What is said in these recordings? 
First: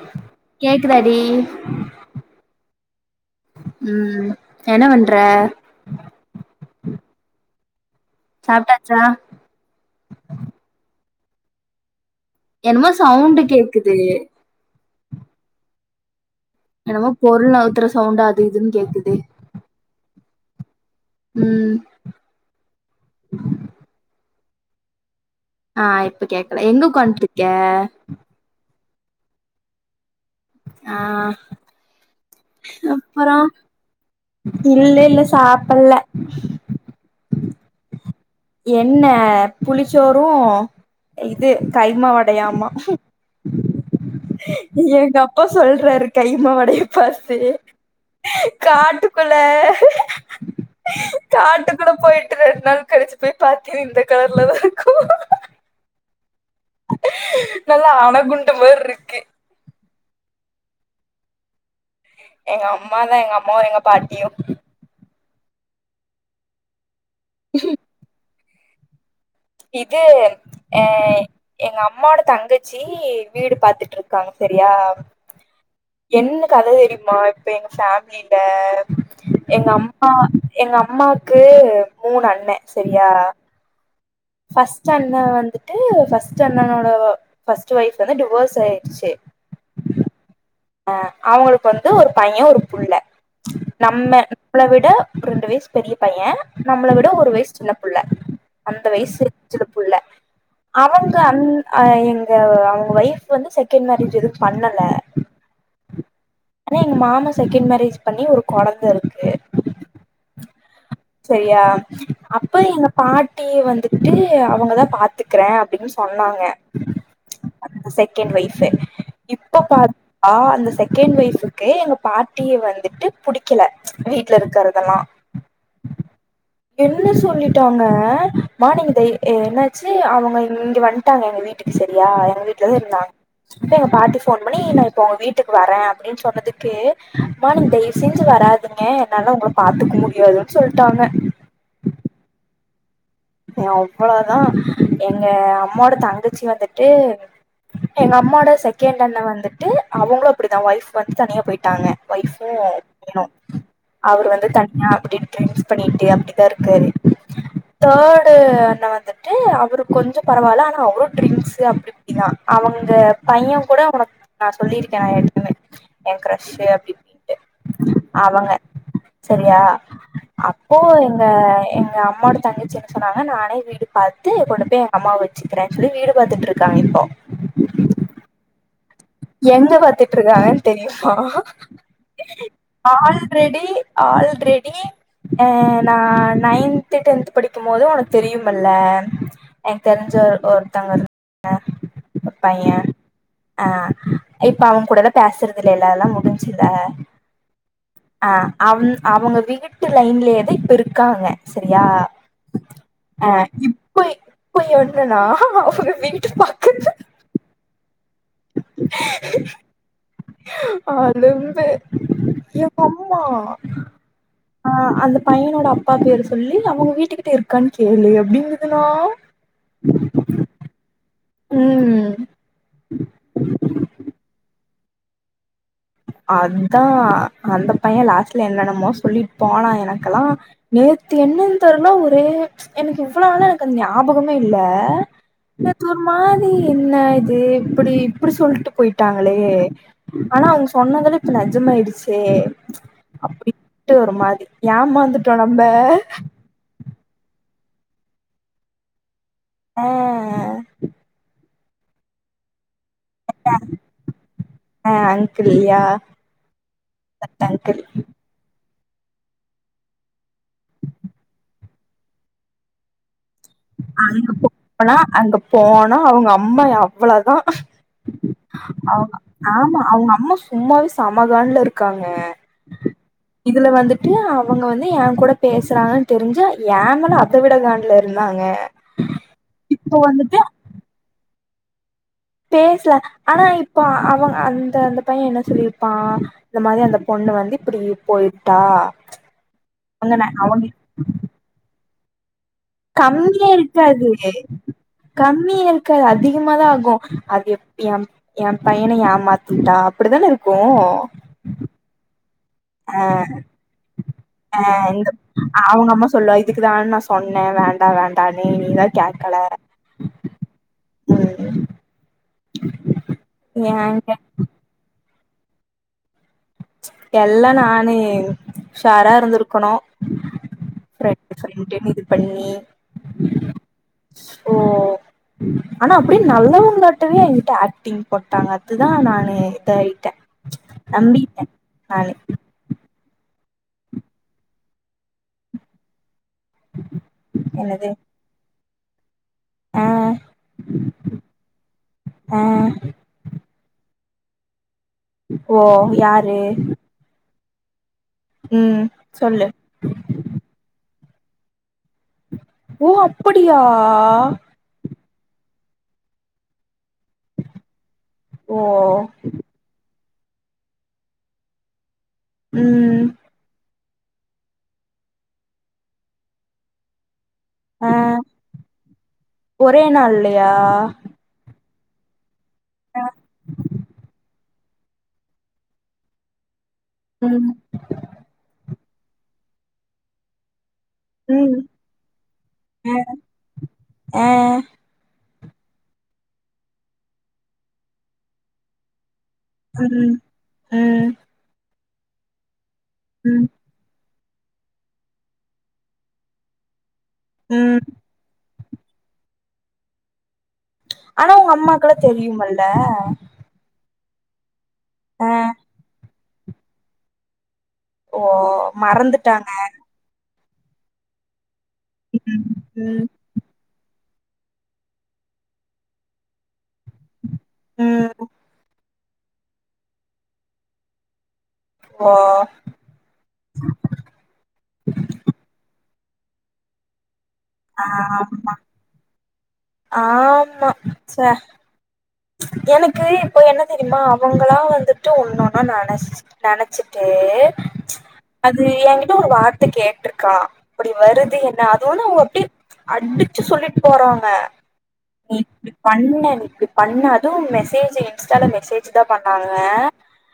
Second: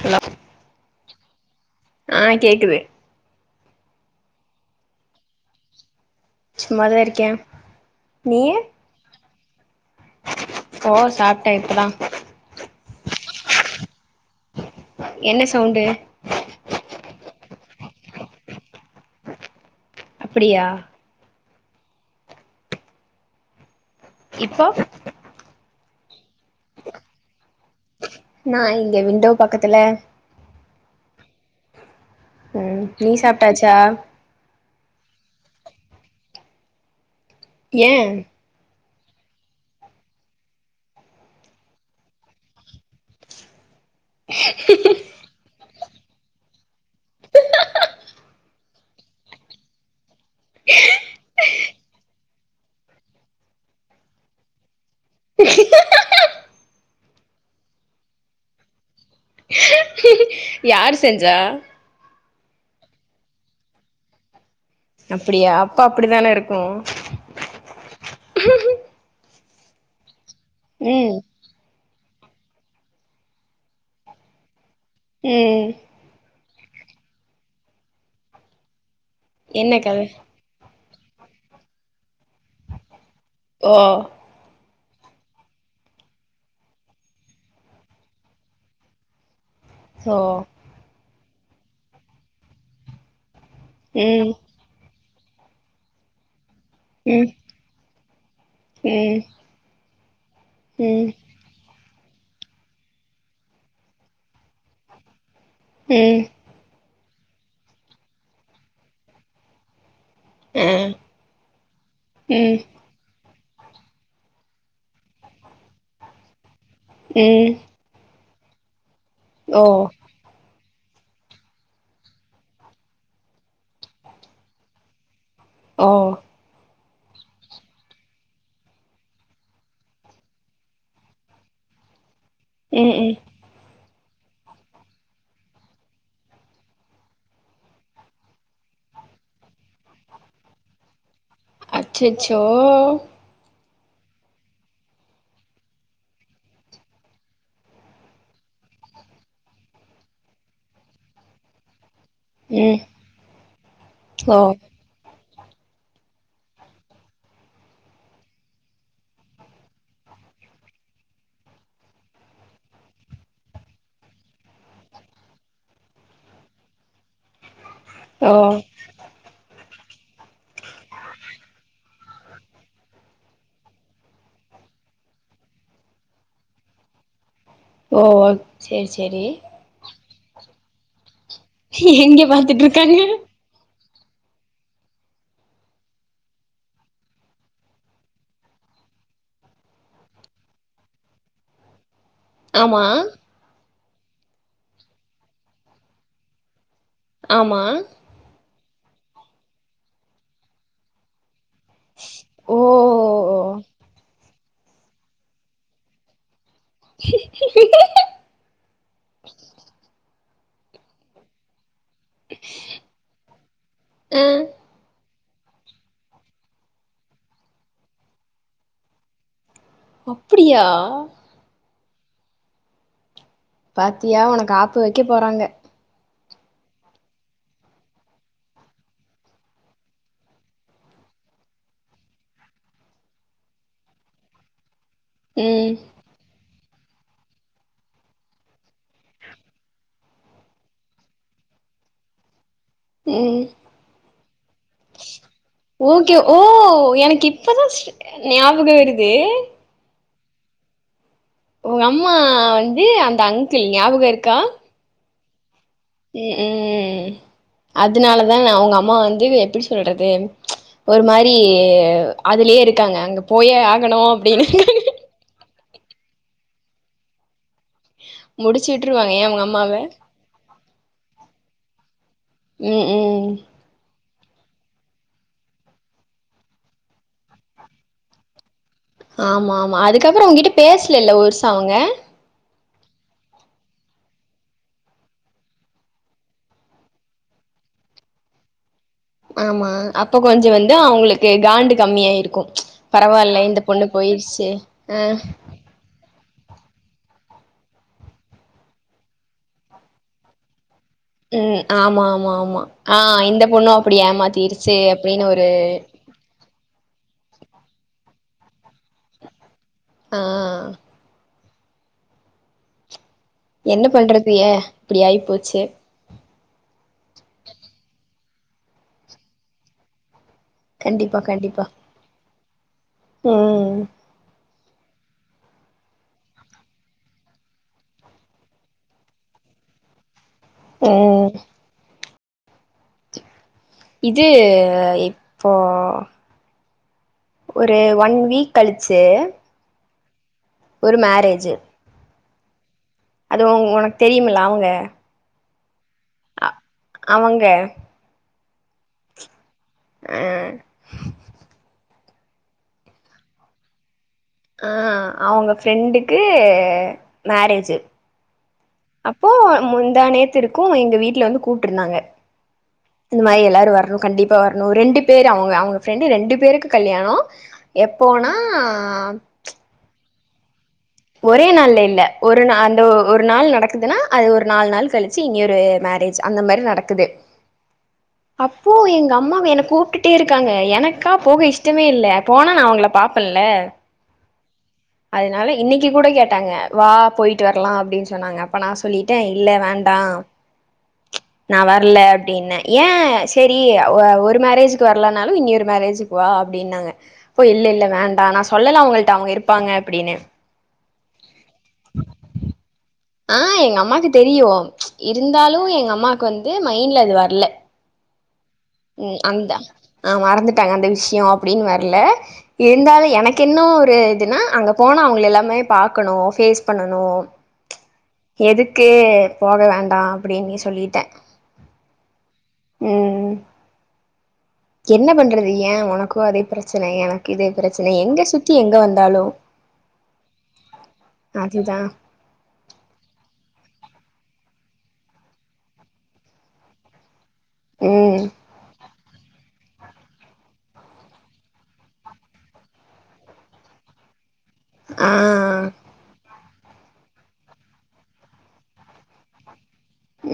Hello கேக்குதா இப் டி ஆ கேக்குது உம் என்ன பண்ற சும்மாதா இருக்கே நீயி சாப்டாச்சா ஓ சாப்ட்டே இப்பதா என்னமோ சவுண்டு கேக்குது என்ன சவுண்டு என்னமொ பொருள் நவுத்துற சவுண்டு அது இதுன் கேக்குது அப்டியா ம் இப்போ ஆ இப்ப கேக்கல எங்க உக்காண்ட்ருக்க நா இங்க விண்டோ பக்கத்துல ஆ ம் நீ அப்பறோ சாப்ட்டாச்சா இல்லெல்ல சாப்புட்ல்ல ஏ என்ன புளிச்சோறு இது கைமா வடையாமா எங்கப்பா சொல் றாரு கைமா வடைய பாத்து காட்டுக்குள்ள காட்டுக்குள்ள போய் ரெண் நாள் கழிச்சு போய் பாத்த இந்த கலர்ல தா இருக்கு நல்லா அணகுண்டு மா மார்ருக்கு யாரு செஞ்சா எங்க அம்மாதா எங்க அம்மாவு எங்க பாட்டியு அப்புடியா அப்ப அப்புடிதானெ இருக்கு இதே ஏ ம் எங்கம் அம்மோட தங்கச்சி வீடு பாத்துட்ருக்காங்க பெ ப்ரியா ம் என்ன கத தெரியுமா இப்ப எங்க ஃபேமிலில என்ன கத எங்கம்மா எங்கம் அம்மாக்கு மூணு அண்ண சரியா ஓ ஃபஸ்ட் அண்ண வந்துட்டு ஃபர்ஸ்ட் அண்ணனோட ஃபஸ்ட் ஒய்ப் வந்து டிவோர்ஸ் ஆயிடுச்சு சோ அ அவங்களுக்கு வந்து ஒரு பைய ஒரு புள்ள நம்ம ம் நம்மள விட ஒரு ரெண்டு வயசு பெரிய பைய நம்மள விட ம் ஒரு வயசு சின்ன புள்ள அந்த ம் வயசு சின்ன புள்ள ம் அவங்க அந் அ எங்க அவங்க ஒய்ஃப் வந்து செகண்ட் மேரேஜ் எதும் பண்ணல ம் ஆனா எங்க மாமா செகண்ட் மேரேஜ் பண்ணி ஒரு கொழந்த இருக்கு ஆ சரியா அப்ப ம் எங்க பா ட்டி வந்துட்டு அவங்கதா பாத்துக்குறே அப்டின்னு சொன்னாங்க ம் க்கன்ட் ஒய்ஃபு இப்ப ஓ பா ஆ அந்த செகண்ட் ஒய்ஃபுக்கு எங்க பாட்டிய வந்துட்டு புடிக்கல வீட்ல இருக்கறதல்லாம் ஓ என்ன சொல்லிட்டாங்க மானிங் இத என்னாச்சு அவங்க இங்க வன்டாங்க எங்க வீட்டுக்கு சரியா வீட்டு்லாதா ம் ம் இருந்தாங்க அப்ப எங்க பாட்டி போன் பண்ணி இப்போ உங்க வீட்டுக்கு வரே அப்டின்னு சொன்னதுக்கு அம்மா நீங்க தயவு செஞ்சு வராதீங்க என்னால உங்க பாத்துக்க முடியாதுன் சொல்ட்டாங்க ம் அவ்ளோதா எங்க அம்மோட தங்கச்சி வந்துட்டு எங்க அம்மோட செகண்ட் அண்ண வந்துட்டு அவங்களும் அப்படிதா ஒய்ஃப் வந்து தனியா போயிட்டாங்க ஒய்ஃபும் ம் பையனு அவர் ஓ வந்து தனியா அப்டின் டிரிங்க்ஸ் பண்ணிட்டு அப்டிதா இருக்காரு தேர்டு அண்ண வந்துட்டு அவரு கொஞ்சொ பரவால்ல ஆனா அவரும் ட்ரிங்க்ஸ்ஸு அப்டி இப்டிதா அவங்க பைய கூட உனக்கு நா சொல்லிருக்க நா எற்கனே ஏ க்ரஷ்ஷு அப்டி இப்டின்ட்டு ஓ அவங்க சரியா அப்போ எங்க எங்க ம்மாடே தங்க ச சொன்னாங்க நானே வீடு பாத்து கொண்டு போய் எங்க அம்மாவ வச்சுக்கிறேன்னு சொல்லி வீடு பாத்துட்ருக்காங்க இப்போ ஓ சேரி சேரி விட்ருகாங்க தெரியுமா எங்க பாத்துட்ருக்காங்க ஆல்ரெடி ஆல்ரெடி நா நைன்த்து டென்த்து படிக்கும் போது உனக்கு தெரியுமல்ல எனக்கு தெரிஞ்ச ஒருத்தங்க இருக்காங்க பைய ஆமா அ இப்ப அவன் கூடல்ல பேசுறது இல்ல எல்லாம் முடிஞ்சில ஆமா அவுன் அவங்க வீட்டு லயன்லேயே தா இப்ப இருக்காங்க சரியா ஓ அ ஓ இப்போய் போய் ஒன்னுனா அவங்க வீட்டு பா அளும்பு எங்கம்மா ஆ அந்தப் பையனோட அப்பா பேரு சொல்லி அவங்க வீட்டுக்கிட்ட இருக்கா கேலு எப்டிங்துனா அப்டியா உம் ம் பாத்தியா உனக்கு ஆப்பு வைக்க போறாங்க அதுதா அந்த பைய லாஸ்ட்ல என்னனமோ சொல்ட்டு போனா எனக்கெல்லா நேத்து என்னன்னு தெர்ல ஒரே எனக்கு இவ்வோள நால எனக்கு அந் ஞாபகமே இல்ல ம் நேத்து ஒரு மாறி என்ன இது இப்டி இப்டி சொல்ட்டு போயிட்டாங்களே ஆனா அவ்ங்ஸ் சொன்னதடு இப்ப நஜம ஆயிடுச்சே ம் அப்டி ட்டு ஒரு மாரி ஏமாந்துட்டோ நம்ப கிப்பதா ஸ் ஞாபக வருது அஹ் உங் அம்மான் இ அந்த அங்கிள் ஞாவகோ இருக்கா ஆ அங்கிள்யா ம் உம் அங்கிள் அதனாலதா அவ்ங்க அம் அம்மா வந்து எப்டி சொல்றது ஒரு மாறி அதுலயே இருக்காங்க அங்கப் போயே ஆகணு அங்க அப்டினாங்க போனா அங்க போனா அவங்க அம்மா அவ்ளதா முடிச்சு விட்டுருவாங்க அவ்ங்க ஏ அவங்க அம்மாவ ஆமா அவங்க அம்மா சும்மாவே சமகாண்டுல இருக்காங்க ம் ம் இதுல வந்து டியா அவங்க வந்து எய கூட பேசுறாங்கன்னு தெரிஞ்சே ஏமேல அதவிடகான்டடுல இருந்து வாங்க ஆமா ஆமா அதுக்கப்ரோ உங்கிட்ட பேஸ்சல ஒருஸ் அவங்க பேசல ஆனா இப்ப அவங்க அந்த அந்த பைய என்ன சொல்லியிருப்பா இந்த மாறி அந்த பொண்ணு வந்து இப்டி போயிட்டா ஆமா அப்ப அவங்க கொஞ்ச அவங்க வந்து அவங்களுக்கு காண்டு கம்மியாயிருக்கோ கம்மியா இருக்காது ஆ கம்மியா இருக்காது அது அதிகமதா ஆகு அது எ எ பையன ஏமாத்திட்டா அப்டித்தானே இருக்கு ம் ஆமா ஆமா ஆமா ஆஹ் இந்த பொண்ணு அப்டி ஆ ஏமாத்திருச்சு இந்த அப்டின்னு ஒரு என்ன வேண்டா வேண்டானு நீதா கேக்கல ஆ உம் என்ன ஏங்க பண்றது ஏ இப்படி ஆய் போச்சு எல்லா நானு உஷாரா இருந்திருக்கணு பிரென்ட்டா சொல்ட்டேனு இது பண்ணி [inaudible] உஹ்ம் ஓ ஆனா அப்படியே நல்லவங்கங்களட்டவே எங்கிட்ட ஆக்டிங் போட்டாங்க அதுதா நானு இதா ஆயிட்டே ம் நானு இது இப்போ ம் ஒரு ஒன் வீக் கழிச்சு ஆ ஒரு மேரேஜ் ஆ அது உனக்கு தெரியமல்ல அவங்க ஓ யாரு அ அவங்க ம் சொல்லு ஆ [inaudible] ஓ அப்படியா ஆ அவங்க ஃப்ரெண்டுக்கு மேரேஜ் ஓ அப்போ முந்தாநேத் த்து இருக்கும் எங்க வீட்டுல வந்து கூப்ட்டு இருந்தாங்க ம் இந்த மாரி எல்லாரும் வரணும் கண்டிப்பாக வரணும் ரெண்டு பேர் அவங்க அவங்க ஃப்ரெண்டு ரெண்டு பேருக்கு கல்யாணம் ஆ எப்போனா யா ஒரே நாள்ல இல்ல ஒரு நா அந்த ஒரு நாள் நடக்குதுன்னா அது ஒரு நாலு நாள் கழிச்சு இங்கய ஒரு மேரேஜ் அந்த மாரி நட ம் இப்போ எங்க அம்மாவ என்ன கூப்ட்டுட்டே இருக்காங்க எனக்கு க்கா போக ம் இஷ்டமே இல்ல போனா நா அவங்கள அ பாப்பன்ல ஆ அத னால இன்னைக்கி கூட கேட்டாங்க வா போயிட்டு வரலாம் அப்டின்னு சொன்னாங்க அப்ப நா சொல்லி ட்டே இல்ல வேண்டாம் ம் ம் நா வர இல்ல அப்டின்னு ஏன் ம் சேரி ஒ ஒரு மேரேஜுக்கு வரலானாலும் இன்னியொரு மேரேஜுக்கு வா அப்டின்னாங்க போ இல்ல ம் இல்ல வேண்டா நா சொ சொல்லல அவங்கள்ட்ட அவங்க இருப்பாங்க அப்படின்னு ஆனா உங்க அம்மாக்குலாம் தெரியுமல்ல. ஆஹ் எங்க அம்மாக்கு தெரியு ஆ இருந்தாலு எங்கம்மா கு வந்து மைண்ட்ல அது வரல ஓஹ் உம் அந்தா ஆஹ் மறந்து தகந்த விஷ்யோ அப்டின்னு வர்ல ம் ம் இருந்தாலு எனக்கு இன்னு ஒரு நா அங்க போனா அவங்கள எல்லாமே பாக்கணு பேஸ் பண்ணணு ம் எதுக்கு அப்டியே போக வேண்டா அப்படின்னே சொல்லிட்ட ஓ என்ன பண்றது ஏ உனக்கு அதே பிரச்சனை எனக் இதே பிரச்சனை எங்க சுத்தி எங்க வந்தாலு ஆம்மா ச அதுதா எனக்கு இப்போ என்ன தெரியுமா அவங்களா வந்துட்டு ஒன்னொன்னு நனைச்சு நனைச்சிட்டு டு ம் அது ஏங்க ஒரு வார்த்தை கேட்டிருக்கா அப்படி வருது என்ன அதுவுன்னே அப்டே அடிச்சு சொல்ட்டு போறாங்க ஆ நீ இப்டி பண்ண இப்டி பண்ண அதுவு மெசேஜ் இன்ஸ்டால மெசேஜ் தா பண்ணாங்க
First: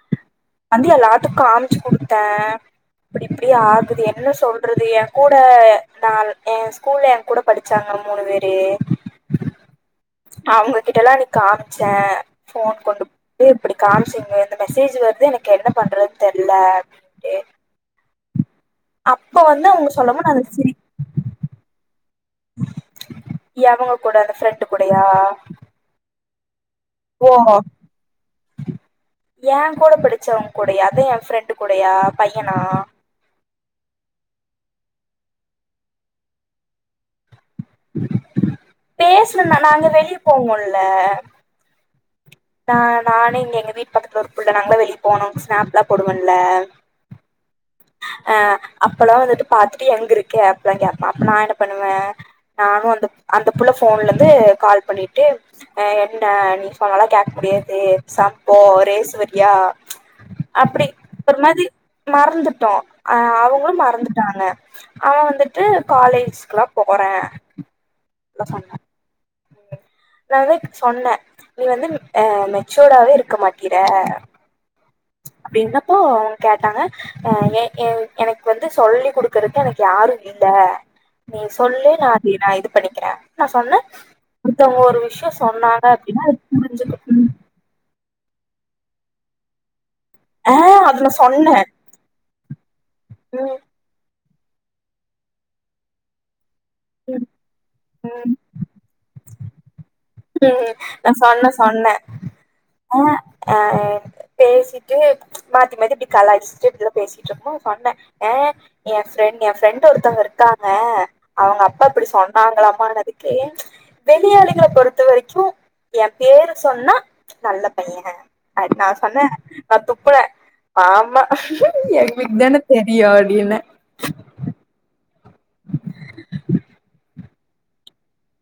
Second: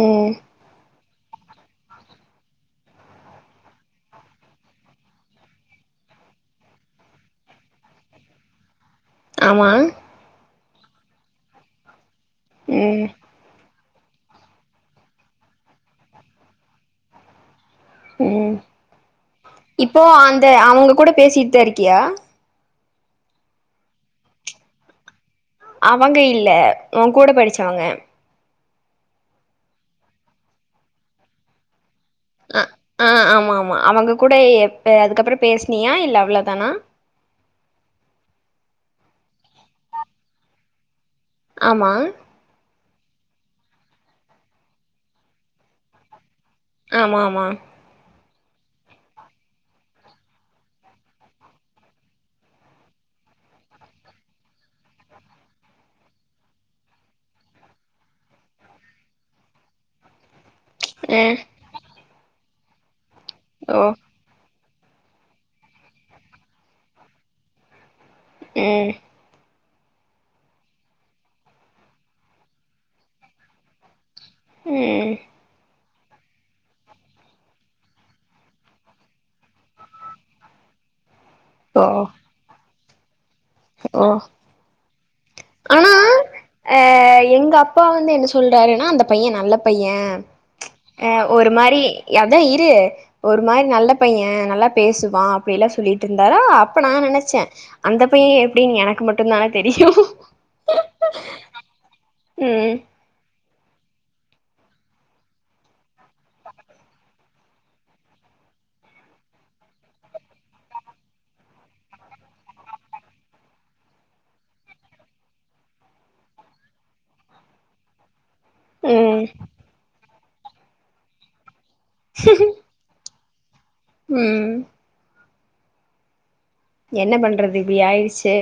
ம் வந்தியா லா பத்து காமிச்சு குடுத்த அப்டி இப்டி ஆகுது என்ன சொல்றது ஏ கூட நா ஏ ஸ்கூல்ல ஏ கூட படிச்சாங்க மூணு வேறு ஆமா அவங்க கிட்டலா அது காமிச்ச ஃபோன் கொண்டு ம் [unintelligible] இப்டி காம்சிங்க இந்த மெசேஜ் வருது எனக்கு என்ன பண்றதுன் தெர்ல அப்டின்ட் உம் இப்போ சொல்லவும் நாங்க அந்த சிரி அவ்ங்க கூட பேசிட்தா இருக்கியா எவங்க கூட அந்த ஃப்ரெண்டு கூடயா அவங்க இல்ல ஊங்கூட படிச்சவங்க ஏங் கூட படிச்சவங் கூடயா அதா ஏ ஃப்ரெண்டு் கூடயா பையனா அஹ் ஆஹ் ஆமா ஆமா அவங்கக்கூ கூட எப்ப அதுக்கப்பற பேஸ்னியா இல்ல அவ்ளோ தானா பேஸ்னனா நாங்க வெளிய போவோல ஆம்மா நா நானே இங்க எங்க வீட்டு பக்கத்துல ஒரு புள்ள நாங்களா வெளியே போனோம் ஸ்னாப்லா போடுவ ஆம்மாமா ஆ அப்போல்லா வந்துட்டு பாத்துட்டு எங்கிருக்க அப்பில்லா கேப்பான் அப்ப நா என்ன பண்ணுவே நானும் அந்தப் அந்த புள்ள ஃபோன்ல இந்து கால் பண்ணிட்டு ஆ ஏன்டா நீ சொன்னாலா கேக்க முடியாது சம்ப்போ ரேஸ்வரியா அப்டி அ ஒரு மாரி மறந்துட்டோம் அ அவ்ங்களும் ஓ மறந்துட்டாங்க அவன் வந்துட்டு காலேஜ்கிலா போறே ம் நா வந்து சொன்னே நீ வந்து மிக் ஆ மெச்சூடாவே இருக்க மாட்டிற ம் அப்போ அவ்ங்க கேட்டாங்க ஆ ஏ ஏ எனக் வந்து சொல்லிக்குடுக்கறது எனக்கு யாரும் இல்ல நீ ஓ சொல்லு நா அத நா இதுப் பண்ணிக்ற நா சொன்ன ஓ விஷ்யம் சொன்னாங்க ஆனா அப்டின்னா அது புரிஞ்சிக்கனு து என்னா சொல்றாருன்னா அந்த பையன் நல்ல பையன் ஆ அது அ நா ஒரு சொன்னே மாரி எம் த இரு ஒரு ம் மாரி நல்ல பையன் நல்லா பேசுவான் அப்டில்லா சொல்லிட்டு இருந்தாரா அப்ப நா நெனச்சே அந்த பையன் ம் எப்டின் எனக்கு மட் டுந்தான தெரியும் ம் நா சொன்ன சொன்ன ம் ஆ அ பேசிட்டு மாத்தி மாத்தி கலாச்சட்டு இப்டிதா பேசிட்டு றப்போ சொன்னே ஆ என் என் ஃப்ரெண்ட் ஒருத்தவங்க இருக்காங்க அவங்க அப்பா இப்படி சொன்னாங்களாமனதுக்கு வெளிய ஆளுகள பொறுத்து த்த வரைக்கும் என் பேரு சொன்னா நல்ல பையன் அது நா சொன்ன ம் நா துப்புன ஆமா எங்ளுக்குதான தெரியுனு அப்டினு ம் என்ன பண்றது இப்டி ஆயிடுச்சு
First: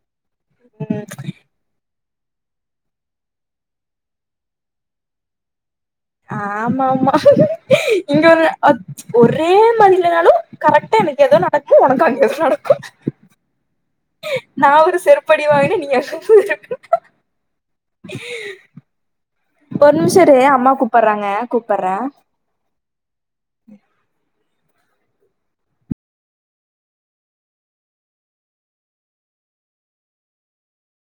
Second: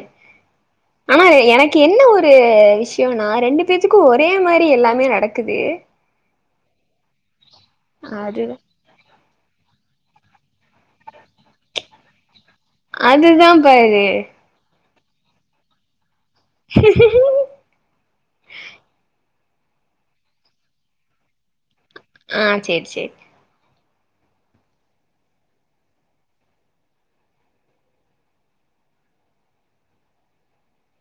ம் ஆனா எனக்கு என்ன ஒரு ஒரு விஷயம்னா ரெண்டு பேத்துக்கு ஒரே மாரி எல்லாமே நடக்குது ஆமாமா இங்க அது ஒன்னு அப்த் ஒரே மாரி இல்லைனாலு கரெக்டா எனக்கு எதோ நடக்கு உனக்கு அங்க நடக்கு எ நா ஒரு செருப்படி வாங்கின நீங்க ஒரு ஒரு நிமிஷ இரே அம்மா கூப்பறாங்க கூப் ஆஹ் சேர் சேரி